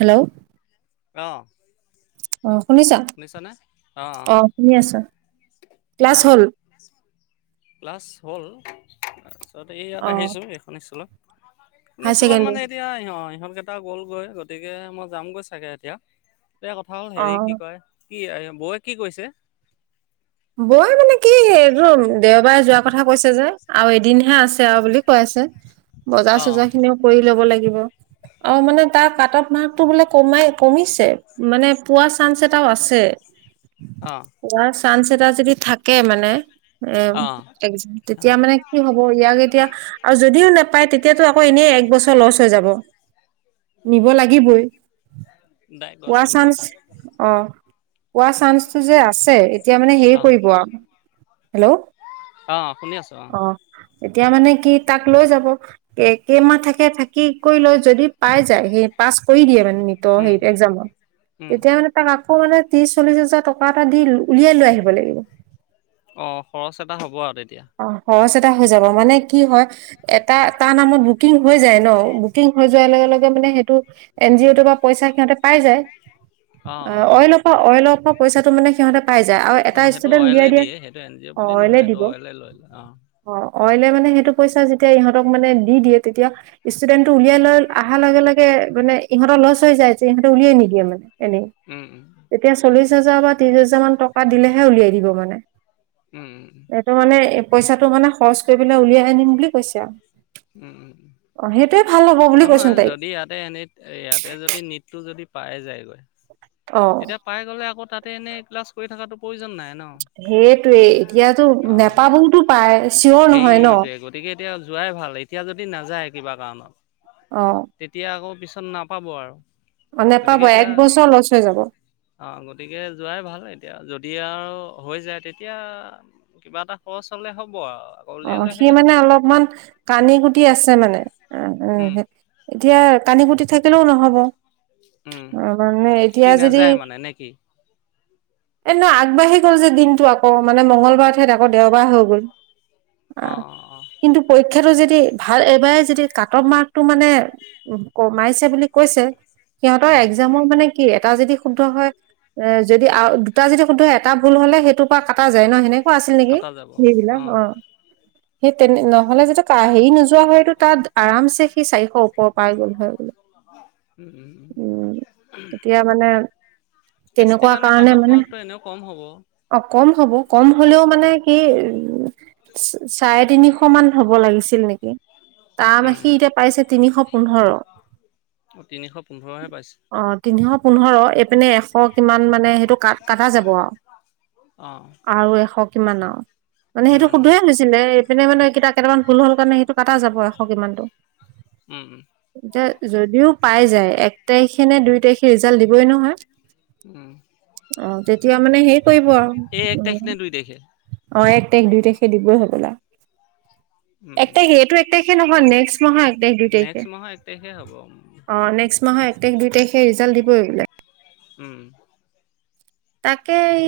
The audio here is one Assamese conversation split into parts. হেল্ল' অ অ শুনিছা? অ শুনি আছা। ক্লাছ অঁ হ'ল? ক্লাছ হ'ল। তাৰপিছত এই অ ইয়াত আহিছোঁ এইখন স্কুলত। হাই মানে ছেকেণ্ডেৰী। এতিয়া ইহ ইহঁতকেইটা গ'লগৈ গতিকে মই যামগৈ চাগে এতিয়া। এয়া কথা হ'ল অ হেৰি কি কয়, কি বৌৱে কি কৈছে? বই মানে কি দেও বাৰে যোৱা কথা কৈছে যে আৰু এদিনহে আছে আৰু বুলি কৈ আছে। বজাৰ অঁ চজাৰ খিনিও কৰি ল'ব লাগিব। অ মানে তাৰ কাট অফ মাৰ্কতটো বোলে কমাই কমিছে। মানে পোৱা চান্স এটাও আছে। আহঁ পোৱাৰ চান্স এটা যদি থাকে মানে এ অঁ এক অঁ তেতিয়া মানে কি হ'ব, ইয়াক এতিয়া আৰু যদিও নাপায় তেতিয়াতো আকৌ এনেই এক বছৰ লছ হৈ যাব। নিব লাগিবই, দাই গছ পোৱা আনো চান্স, অ। পোৱা চান্সটো যে আছে এতিয়া মানে হে অঁ কৰিব আৰু। হেল্ল'। অঁ শুনি আছোঁ অঁ অ এতিয়া মানে তাক লৈ যাব। কেইমাহ থাকে থাকি কৰি লৈ যদি পাই যায় সেই পাছ কৰি দিয়ে মানে নীতিৰ উম সেই একজামত। উম তেতিয়া মানে তাক আকৌ মানে ত্ৰিশ- চল্লিছ হাজাৰ টকাএটা দি উলিয়াই লৈ আহিব লাগিব। অঁ খৰচ এটা হ'ব আৰু তেতিয়া অ স মানে কি হয়, এটা এটা নামত বুকিং হৈ যায় ন, বুকিং হৈ যোৱা লগে লগে সেইটো এন জি অ' তটো পৰা পইচা সিহতে পাই যায়। অঁ অ অঁ অইলৰ অইল অপ পইচাটো মানে সিহঁতে পাই যায় আৰু অ এটা সেইটো ষ্টুডেন্ট অইলে উলিয়াই দিয়ে। সেইটো এন জি অ বুলি অইলে নহয়। সেইটো দিব অইলে লয়। অ অ', অইলে মানে সেইটো পইচা যেতিয়া ইহঁতক মানে দি দিয়ে। তেতিয়া ষ্টুডেন্টটো উলিয়াই লৈ অহাৰ লগে লগে মানে ইহঁৰ লচ হৈ যাইছে ইহতে উলিয়াই নিদিয়ে মানে। এনেই, উম উম তেতিয়া চল্লিশ হাজাৰ বা ত্ৰিশ হাজাৰ মান টকা দিলেহে উলিয়াই দিব মানে, উম এইটো মানে এই পইচাটো মানে খৰচ কৰি পেলাই উলিয়াই আনিম বুলি কৈছে আৰু। উম উম। অ', সেইটোৱে ভাল হ'ব বুলি কৈচোন নহয়, তাইক। যদি ইয়াতে এনে, ইয়াতে যদি নিটটো যদি পাই যায়গৈ, অ', তেতিয়া পাই গ'লে আকৌ তাতে এনেই ক্লাছ কৰি থকাটো প্ৰয়োজন নাই। ন, সেইটোৱে এতিয়াতো অ', নেপাবওতো পায় চিয়ৰ নহয় ন। সেইটোৱেই, গতিকে এতিয়া যোৱাই ভাল এই তেতিয়া যদি নাযায় কিবা কাৰণত। অ', তেতিয়া আকৌ পিছত নাপাব আৰু। অ নোপাব। এক বছৰ লছ হৈ যাব। অ গতিকে যোৱাই ভাল এতিয়া যদি আৰু হৈ যায়। তেতিয়া কিবা এটা খৰচ হলে হ'ব আৰু। আকৌ অ উলিয়াই লৈ সি আহিলে হ'ল মানে অলপমান কানি কুটি আছে মানে। উ। উম এতিয়া কানি কুটি থাকিলেও নহ'ব। অ উম মানে সি এতিয়া যদি নাযায় মানে নে কি এ নহ, আগবাঢ়ি গ'ল যে দিনটো আকৌ, মানে মংগলবাৰৰ ঠাইত আকৌ দেওবাৰ হৈ গ'ল। অ' আহ অ' অ'। কিন্তু পৰীক্ষাটো যদি ভাল এইবাৰ যদি কাট অফ মাৰ্কটো মানে, কমাইছে বুলি কৈছে সিহঁতৰ অঁ এগজামৰ মানে কি, এটা যদি শুদ্ধ হয়, এ যদি দুটা যদি শুদ্ধ হয়, এটা ভুল হ'লে সেইটোৰ পৰা কটা যায় ন, সেনেকুৱা আছিল নেকি, কটা যাব সেইবিলাক অ'। সেই তেনে-নহ'লে যেতিয়া কা হেৰী নোযোৱা যোৱা হয়তো তাত আৰামছে সি চাৰিশ ওপৰ পাই গ'ল হয় বোলে। অঁ উম, এতিয়া মানে এছ টিৰ তেনেকুৱা কাৰণে কাট অফ মানে মাৰ্কটো এনেও কম হ'ব অ', কম হ'ব, কম হ'লেও মানে কি, উম চাৰে তিনিশ মান হ'ব লাগিছিল নেকি, তাৰ মানে সি উম এতিয়া পাইছে তিনিশ পোন্ধৰ তিনিশ পোন্ধৰহে পাই অ', তিনিশ পোন্ধৰ, এইপিনে এশ কিমান মানে সেইটো কাট-কটা যাব আৰু। অ আৰু এশ কিমান আৰু, মানে উম সেইটো উম শুদ্ধয়ে হৈছিলে, এইপিনে মানে এইকেইটা কেইটামান ভুল হ'ল কাৰণে সেইটো কটা যাব এশ কিমানতো, উম উম এতিয়া যদিও পাই যায় এক তাৰিখে নে দুই তাৰিখে ৰিজাল্ট দিবই নহয়। উম। অ', তেতিয়া মানে হেৰি কৰিব আৰু, এই এক তাৰিখ উম নে দুই তাৰিখে অ', এক তাৰিখ, দুই তাৰিখে দিবই হ'বলা। এক উম, তাৰিখে এইটো এক তাৰিখে নহয় নেক্সট মাহৰ এক তাৰিখ দুই তাৰিখে নেক্সট মাহৰ এক তাৰিখে হ'ব। অ নেক্সট মাহৰ এক তাৰিখ দুই তাৰিখে ৰিজাল্ট দিবই বোলে। উম। তাকে, এই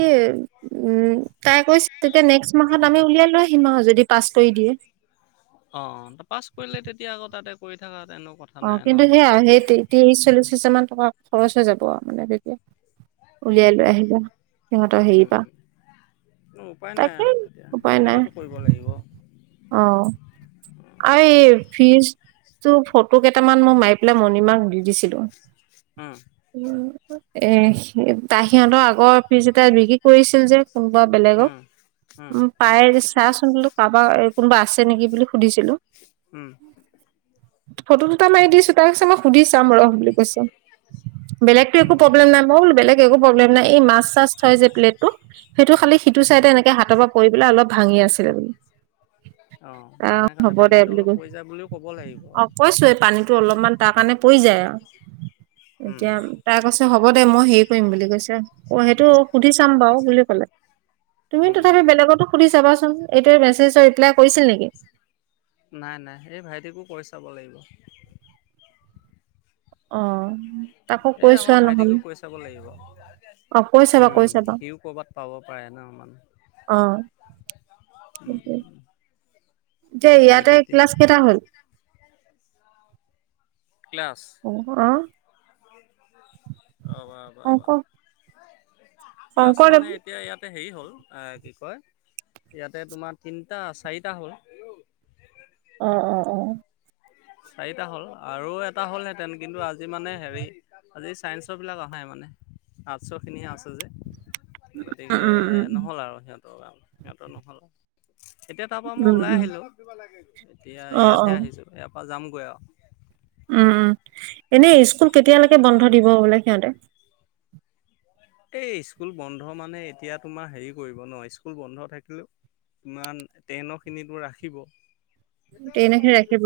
উম তাই কৈছে তেতিয়া নেক্সট মাহত আমি উলিয়াই লৈ আহিম আৰু যদি পাছ কৰি দিয়ে। অ' অ', পাছ কৰিলে তেতিয়া আকৌ তাতে কৰি থাকাত অ', কিন্তু সেয়াই আৰু, সেই ত্ৰিছ চল্লিশ হাজাৰ মান টকা খৰচ হৈ যাব আৰু মানে তেতিয়া। উম উলিয়াই লৈ উম আহিলে সিহঁতৰ হেৰিৰ পৰা। কোনো উপায় নাই তাকে আৰু এতিয়া, উপায় নাই সেইটোকেতো কৰিব লাগিব। অ'। আৰু তেনেকে এই ফিজটো ফটো কেইটামান মই মাৰি পেলাই মণিমাক দি দিছিলো। উম উম। এ তাৰ সিহঁতৰ আগৰ ফ্ৰিজ এটা বিক্ৰী কৰিছিল যে কোনোবা বেলেগক, উম উম, পাই চাচোন বোলো কাৰোবাৰ কোনোবা আছে নেকি বুলি সুধিছিলোঁ। উম। ফটো দুটা মাৰি দিছো, তাই কৈছে মই সুধি চাম ৰহ বুলি কৈছে। বেলেগতো উম একো উম প্ৰব্লেম নাই, মই বুলো বেলেগ একো প্ৰব্লেম নাই, এই মাছ চাছ থয় যে প্লেটটো সেইটো খালি সিটো উম চাইড এনেকে হাতৰ পৰা পৰি পেলাই অলপ ভাঙি আছিলে বোলো। অঁ ভাঙে কাৰণে হ'ব দে পানীটো বুলি অলপ কৈছো পৰি যায় বুলিও ক'ব লাগিব অ' আৰু কৈছো এই পানীতটো অলপমান তাৰ কাৰণে পৰি যায় আৰু। এতিয়া উম। তাই কৈছে হ'ব দে মই হেৰি কৰিম বুলি কৈছে অ' সেইটো সুধি চাম বাৰু বুলি ক'লে। [inaudible] তুমি উম উম তথাপি উম বেলেগতো সুধি চাবাচোন, এইটোৱে মেছেজৰ ৰিপ্লাই কৰিছিল নেকি? নাই নাই, এই ভাইটিকো কৈ চাব লাগিব। অ তাকো এ কৈ আমাৰ চোৱা ভাইটিকো নহ'লে কৈ চাব লাগিব। অ কৈ চাবা কৈ উম, চাবা সিও কৰ'বাত পাব পাৰে ন অ মানে। যে গতিকে ইয়াতে তেতিয়া ক্লাছ কেইটা হ'ল? অ', আ অবাবব শংকৰ ক্লাছ শংকৰদেৱ মানে এতিয়া ইয়াত হেৰি হ'ল এ কি কয় ইয়াতে তোমাৰ তিনটা চাৰিটা হ'ল। অ অ অ চাৰিটা হ'ল আৰু এটা হ'লহেঁতেন কিন্তু আজি মানে হেৰি আজি ছায়েন্সৰবিলাক আহা নাই মানে আৰ্টছৰখিনিয়ে আছে যে। উম গতিকে উম নহ'ল আৰু সিহঁতৰ কাৰণ সিহঁতৰ নহ'ল। এতিয়া তাৰ পৰা মই উম উম ওলাই উম আহিলো এতিয়া অ অ ইয়াতহে আহিছো। যামগৈ আৰু। উম, উম এনেই স্কুল কেতিয়ালৈকে বন্ধ দিব বোলে সিহঁতে? এই স্কুল বন্ধ মানে এতিয়া তোমাৰ হেৰি কৰিব ন স্কুল বন্ধ থাকিলেও ইমান টেইনৰখিনিতো ৰাখিব। তেনেকে ৰাখিব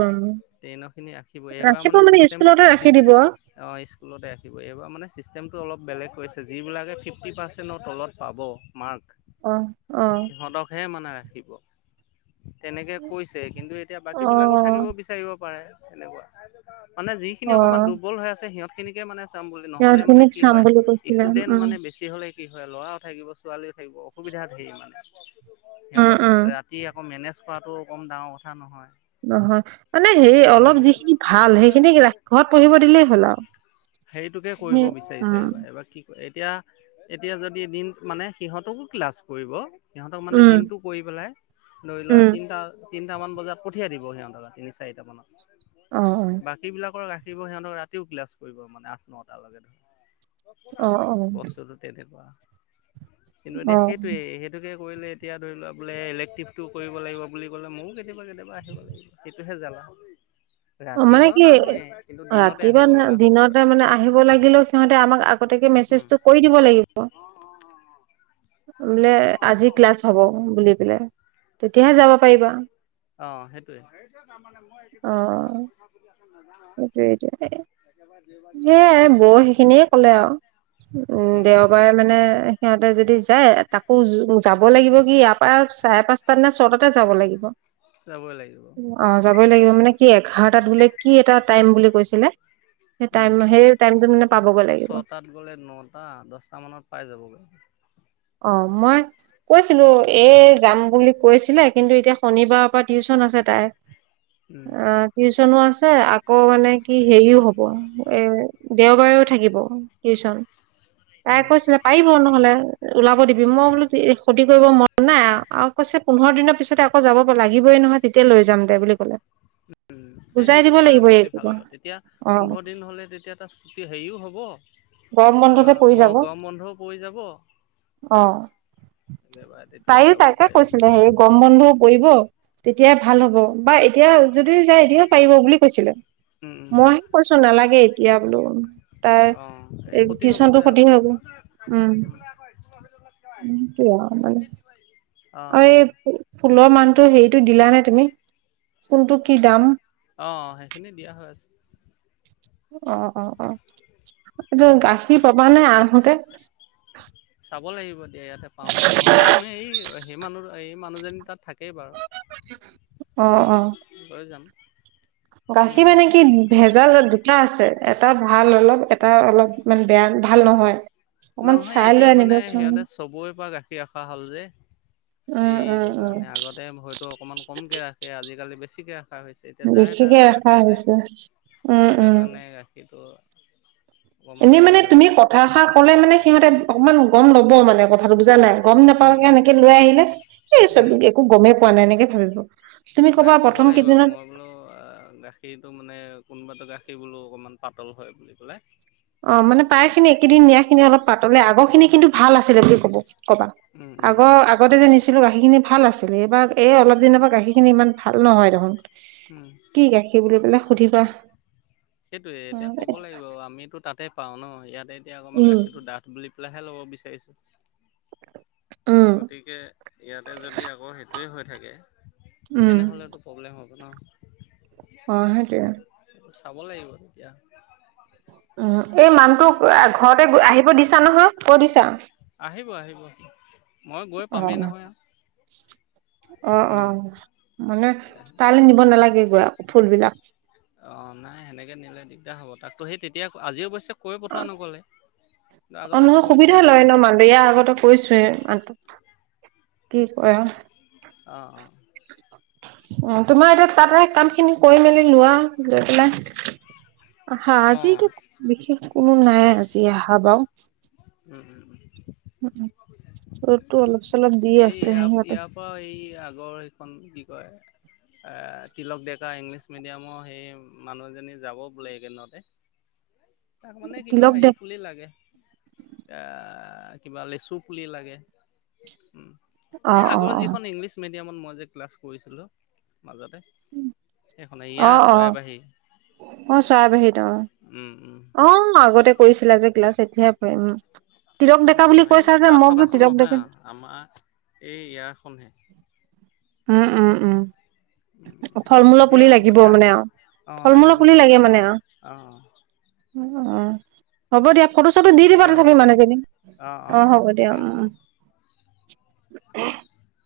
ট্ৰেইনৰখিনি ৰাখিব এইবাৰ মানে চিষ্টেম স্কুলতে ৰাখি চিষ্ট দিব অ' স্কুলতে ৰাখিব। এইবাৰ মানে চিষ্টেমটো অলপ বেলেগ হৈছে আৰু। যিবিলাকে ফিফটি পাৰ্চেণ্টৰ তলত পাব মাৰ্ক অ অ সিহঁতকহে মানে ৰাখে। খিব তেনেকৈ কৈছে। কিন্তু এতিয়া অ বাকীবিলাকো থাকিব বিচাৰিব পাৰে। হেনেকুৱা মানে যিখিনি অ অকমান দুৰ্বল হৈ আছে সিহঁতখিনিকে মানে বুলি নহ'লে মানে সিহঁতখিনিক কি চাম হয় বুলি কৈছিলে ষ্টুডেন্ট উম মানে বেছি কি হয় ল'ৰাও থাকিব ছোৱালীও থাকিব অসুবিধা ধে মানে। উম সিহঁতক উম ৰাতি আকৌ মেনেজ কৰাটো কম ডাঙৰ কথা নহয়। নহয় মানে সেই অলপ উম, যিখিনি ভাল সেইখিনি ৰাখ ঘৰত পঢ়িব দিলেই হ'ল আৰু। সেইটোকে কৰিব বিচাৰিছে এইবাৰ। এইবাৰ কি এতিয়া এতিয়া যদি এদিন মানে সিহঁতকো ক্লাছ কৰিব। সিহঁতক মানে উম দিনটো কৰি পেলাই ধৰি লোৱা উম তিনিটা তিনিটামান বজাত পঠিয়াই দিব সিহঁতক। চাৰিটা মানত অ বাকী বিলাকৰ থাকিব সিহঁতৰক ৰাতিও ক্লাছ কৰিব মানে আঠ নটা লৈকে অ অ ধৰ। বস্তুতটো তেনেকুৱা। কিন্তু অ অ এতিয়া সেইটোোৱে সেইটোকে কৰিলে এতিয়া ধৰি লও বোলে ইলেক্টিভটো কৰিব লাগিব বুলি ক'লে ময়ো কেতিয়াবা কেতিয়াবা আহিব লাগিব। হেতুহে জালা। অ মানে ৰাতিপুৱাও কি নাহোৱে। দিনতে ৰাতিপুৱা আহিব ন লগা হ'ব পাৰে দিনতে মানে আহিব লাগিলেও সিহঁতে আমাক আগতিয়াকে মেছেজটো কৰি দিব লাগিব। অ', অ', অ', অ'। বোলে আজি ক্লাছ হ'ব বুলি পেলে। অ', সেইটোৱে। সেইটোৱেটো। দেওবাৰ দিনাখন আৰু [unintelligible] উম, দেওবাৰে মানে সিহঁতে যদি যায় তাকো যাব লাগিব কি ইয়াৰ পৰা চাৰে পাঁচটাত নে ছয়তাতে যাব লাগিব, যাবই লাগিব অ যাবই মানে কি এঘাৰটাত বোলে কি এটা টাইম বুলি কৈছিলে সে টাইম উম সেই টাইমটোত মানে পাবগৈ লাগিব ছটাত গ'লে নটা দহটা মানত পাই যাবগৈ। অ মই কৈছিলো এই যাম বুলি কৈছিলে কিন্তু এতিয়া শনিবাৰৰ পৰা টিউচন আছে তাই। উম অ টিউচনো আছে আকৌ মানে কি হেৰিও হব এ দেওবাৰে টো থাকিব টিউচন, তাই উম কৈছিলে পাৰিব নহ'লে ওলাব দিবি মই বোলো ক্ষতি কৰিব মন নাই আৰু কৈছে পোন্ধৰ দিনৰ পিছতে আকৌ যাব লাগিবই নহয়। তেতিয়া লৈ যাম দে বুলি ক'লে। উম, বুজাই সেইটো দিব কৰাই লাগিব এই বেছি ভাল হ'ব তেতিয়া অ পোন্ধৰ দিন হ'লে তেতিয়া এটা সুতি হেৰিও গৰম বন্ধতে পৰি যাব হ'ব। গৰম বন্ধ পৰি যাব। একেবাৰে তেতিয়া তাইো যাব তাকে পাৰিব। কৈছিলে সেই গম বন্ধুও পৰিব। তেতিয়া ভাল হ'ব বা এতিয়া যদিও যায় এতিয়াও পাৰিব বুলি কৈছিলে। উম উম মইহে কৈছো নালাগে এতিয়া বোলো তাই অঁ এই ক্ষতি হব টিউচনটো যে আক ক্ষতি হ'ব উম [unintelligible] অ এই ফু ফুলৰ মানুহটো হেৰিটো দিলা নে তুমি? চোনটো কি দাম অঁ সেইখিনি দিয়া হৈ আছে। অ অ অ। এইটো উম গাখীৰ পাবা নে আহোঁতে? শু'ব লাগিব দিয়া ইয়াতে পাওঁ নে নাপাওঁ পাম এ সেই মানৰো এই যেন মানুহ তাত থাক কেইবাৰত অ অ ওম লৈ যাম। গাখীৰ উম মানে কি ভেজাল দুটা আছে। এট টা ভাল অলপ এটা অলপ মানে বেয়া ভাল নহয়। অকমান নহয় চাই লৈ এতিয়া মানে আনিবাচোন সিহঁতে চবৰে পা গাখীৰ এখা এখা ল'ল যে উম উম সেইটো উম কাৰণে আগতে হয়তো অকনমান কমকে ৰাখে আজিকালি বেছিকে ৰাখ খা হৈছে। এতিয়া যাই বেছিকে তাৰ পৰা ৰখা ৰাখে যে হৈছে উম সেইটো উম কাৰণে গাখীৰটো অকণমান এনেই হেৰি মানে হৈ তুমি আছে কথা এষাৰ কলে মানে সিহঁতে অকমান গম ল'ব মানে কথাটো বুজা নাই। গম নেপাওঁ উম এনেকে লৈ আহিলে এই চব উম একো গমেই পোৱা নাই এনেকে ভাবিব। তুমি নাই ক'বা ক'ব প্ৰথম লাগিব কেইদিনত মই বোলো অ গাখীৰটো মানে কোনোবাটো গা সেইবোলো অকমান পাতল হয় বুলি ক'লে। অ মানে পাইখিনি একেদিন নিয়াখিনি অলপ পাতলে আগৰখিনি কিন্তু ভাল আছিলে বুলি কব কবা। উম উম আগৰ আগতে যে নিছিলো গাখীৰখিনি ভাল আছিল। এইবাৰ এই অলপ দিনৰ পৰা গাখীৰখিনি ইমান ভাল নহয় দেখোন। উম। কি গাখীৰ বুলি পেলাই সুধিবা। সেইটোৱে এতিয়া ক'ব লাগিব আমিতো তাতে পাও ন ইয়াতে এতিয়া অকমান উম গাখীৰটো ডাঠ বুলি লাহে লব বিচাৰিছো। উম গতিকে ইয়াতে যদি আকৌ সেইটোয়ে হৈ থাকে উম এনে হ'লেতো প্ৰব্লেম হ'ব ন। অঁ সেইটোৱে। চাব লাগিব তেতিয়া। উম এই মানুহটো ঘৰতে আহিব দিছা নহয়, কৈ দিছা? আহিব। মই গৈ পামেই অঁহ। নহয় আৰু। অঁ উম। অঁ মানে তালৈ নিব নালাগে দিয়া ফুলবিলাক। অঁ নাই সেনেকে নিলে দিগদাৰ হ'ব, তাকো সেই তেতিয়া আজি অৱশ্যে কৈ পঠোৱা নগ'লে। অ' আগতেতো নহয় সুবিধা কৈছোঁৱে লয় অঁ ন মানুহে, ইয়াৰ আগতেই কৈছোৱেই মানুহটোক। কি কৰা? অঁ। তোমাৰ এতিয়া তাতে কামখিনি কৰি মেলি লোৱা লৈ পেলাই। হা অ', আজিটো বিশেষ কোনো নাই আজি আহা বাৰু। উম উম উম। ৰ'দটো অলপ চলপ দি এই আছে ইয়াৰ সিহঁতে, ইয়াৰ পৰা, এই আগৰ সেইখন কি কয়? এ, তিলক ডেকা ইংলিছ মিডিয়ামৰ সেই মানুহজনী যাব বোলে এইকেইদিনতে। তাক মানে কিবা তিলক দে হেৰি পুলি লাগে। এ কিবা লিচু পুলি লাগে। এই অ', আগৰ অ', অ', যিখন ইংলিছ মিডি তেতিয়া [unintelligible] মই যে ক্লাছ কৰিছিলোঁ। মাজতে, সেইখনে ইয়াত চয়াবাঁহী। চয়াবাঁহীত অ, অঁ আগতে কৰিছিলা যে ক্লাছ। এতিয়াহে [unintelligible] অ' এই তাত থকাখন নহয় ডেকা আও। আমাৰ এই ইয়াৰখনহে। উম, উম, উম, ফল-মূলৰ দিয়া পুলি হ'ব লাগিব দিয়া মানে আৰু। অ', ফল মূলৰ লাগিব পুলি কিবা লাগে অ, মানে আৰু অ, অ, [unintelligible] হ'ব দিয়া ফটো-চটো দি দিবা দিয়া হ'ব তথাপিও দিয়া। মানুহজনী, অঁ অঁ অ', অঁ হ'ব দিয়া ঠিক উম, আছে উম, [unintelligible]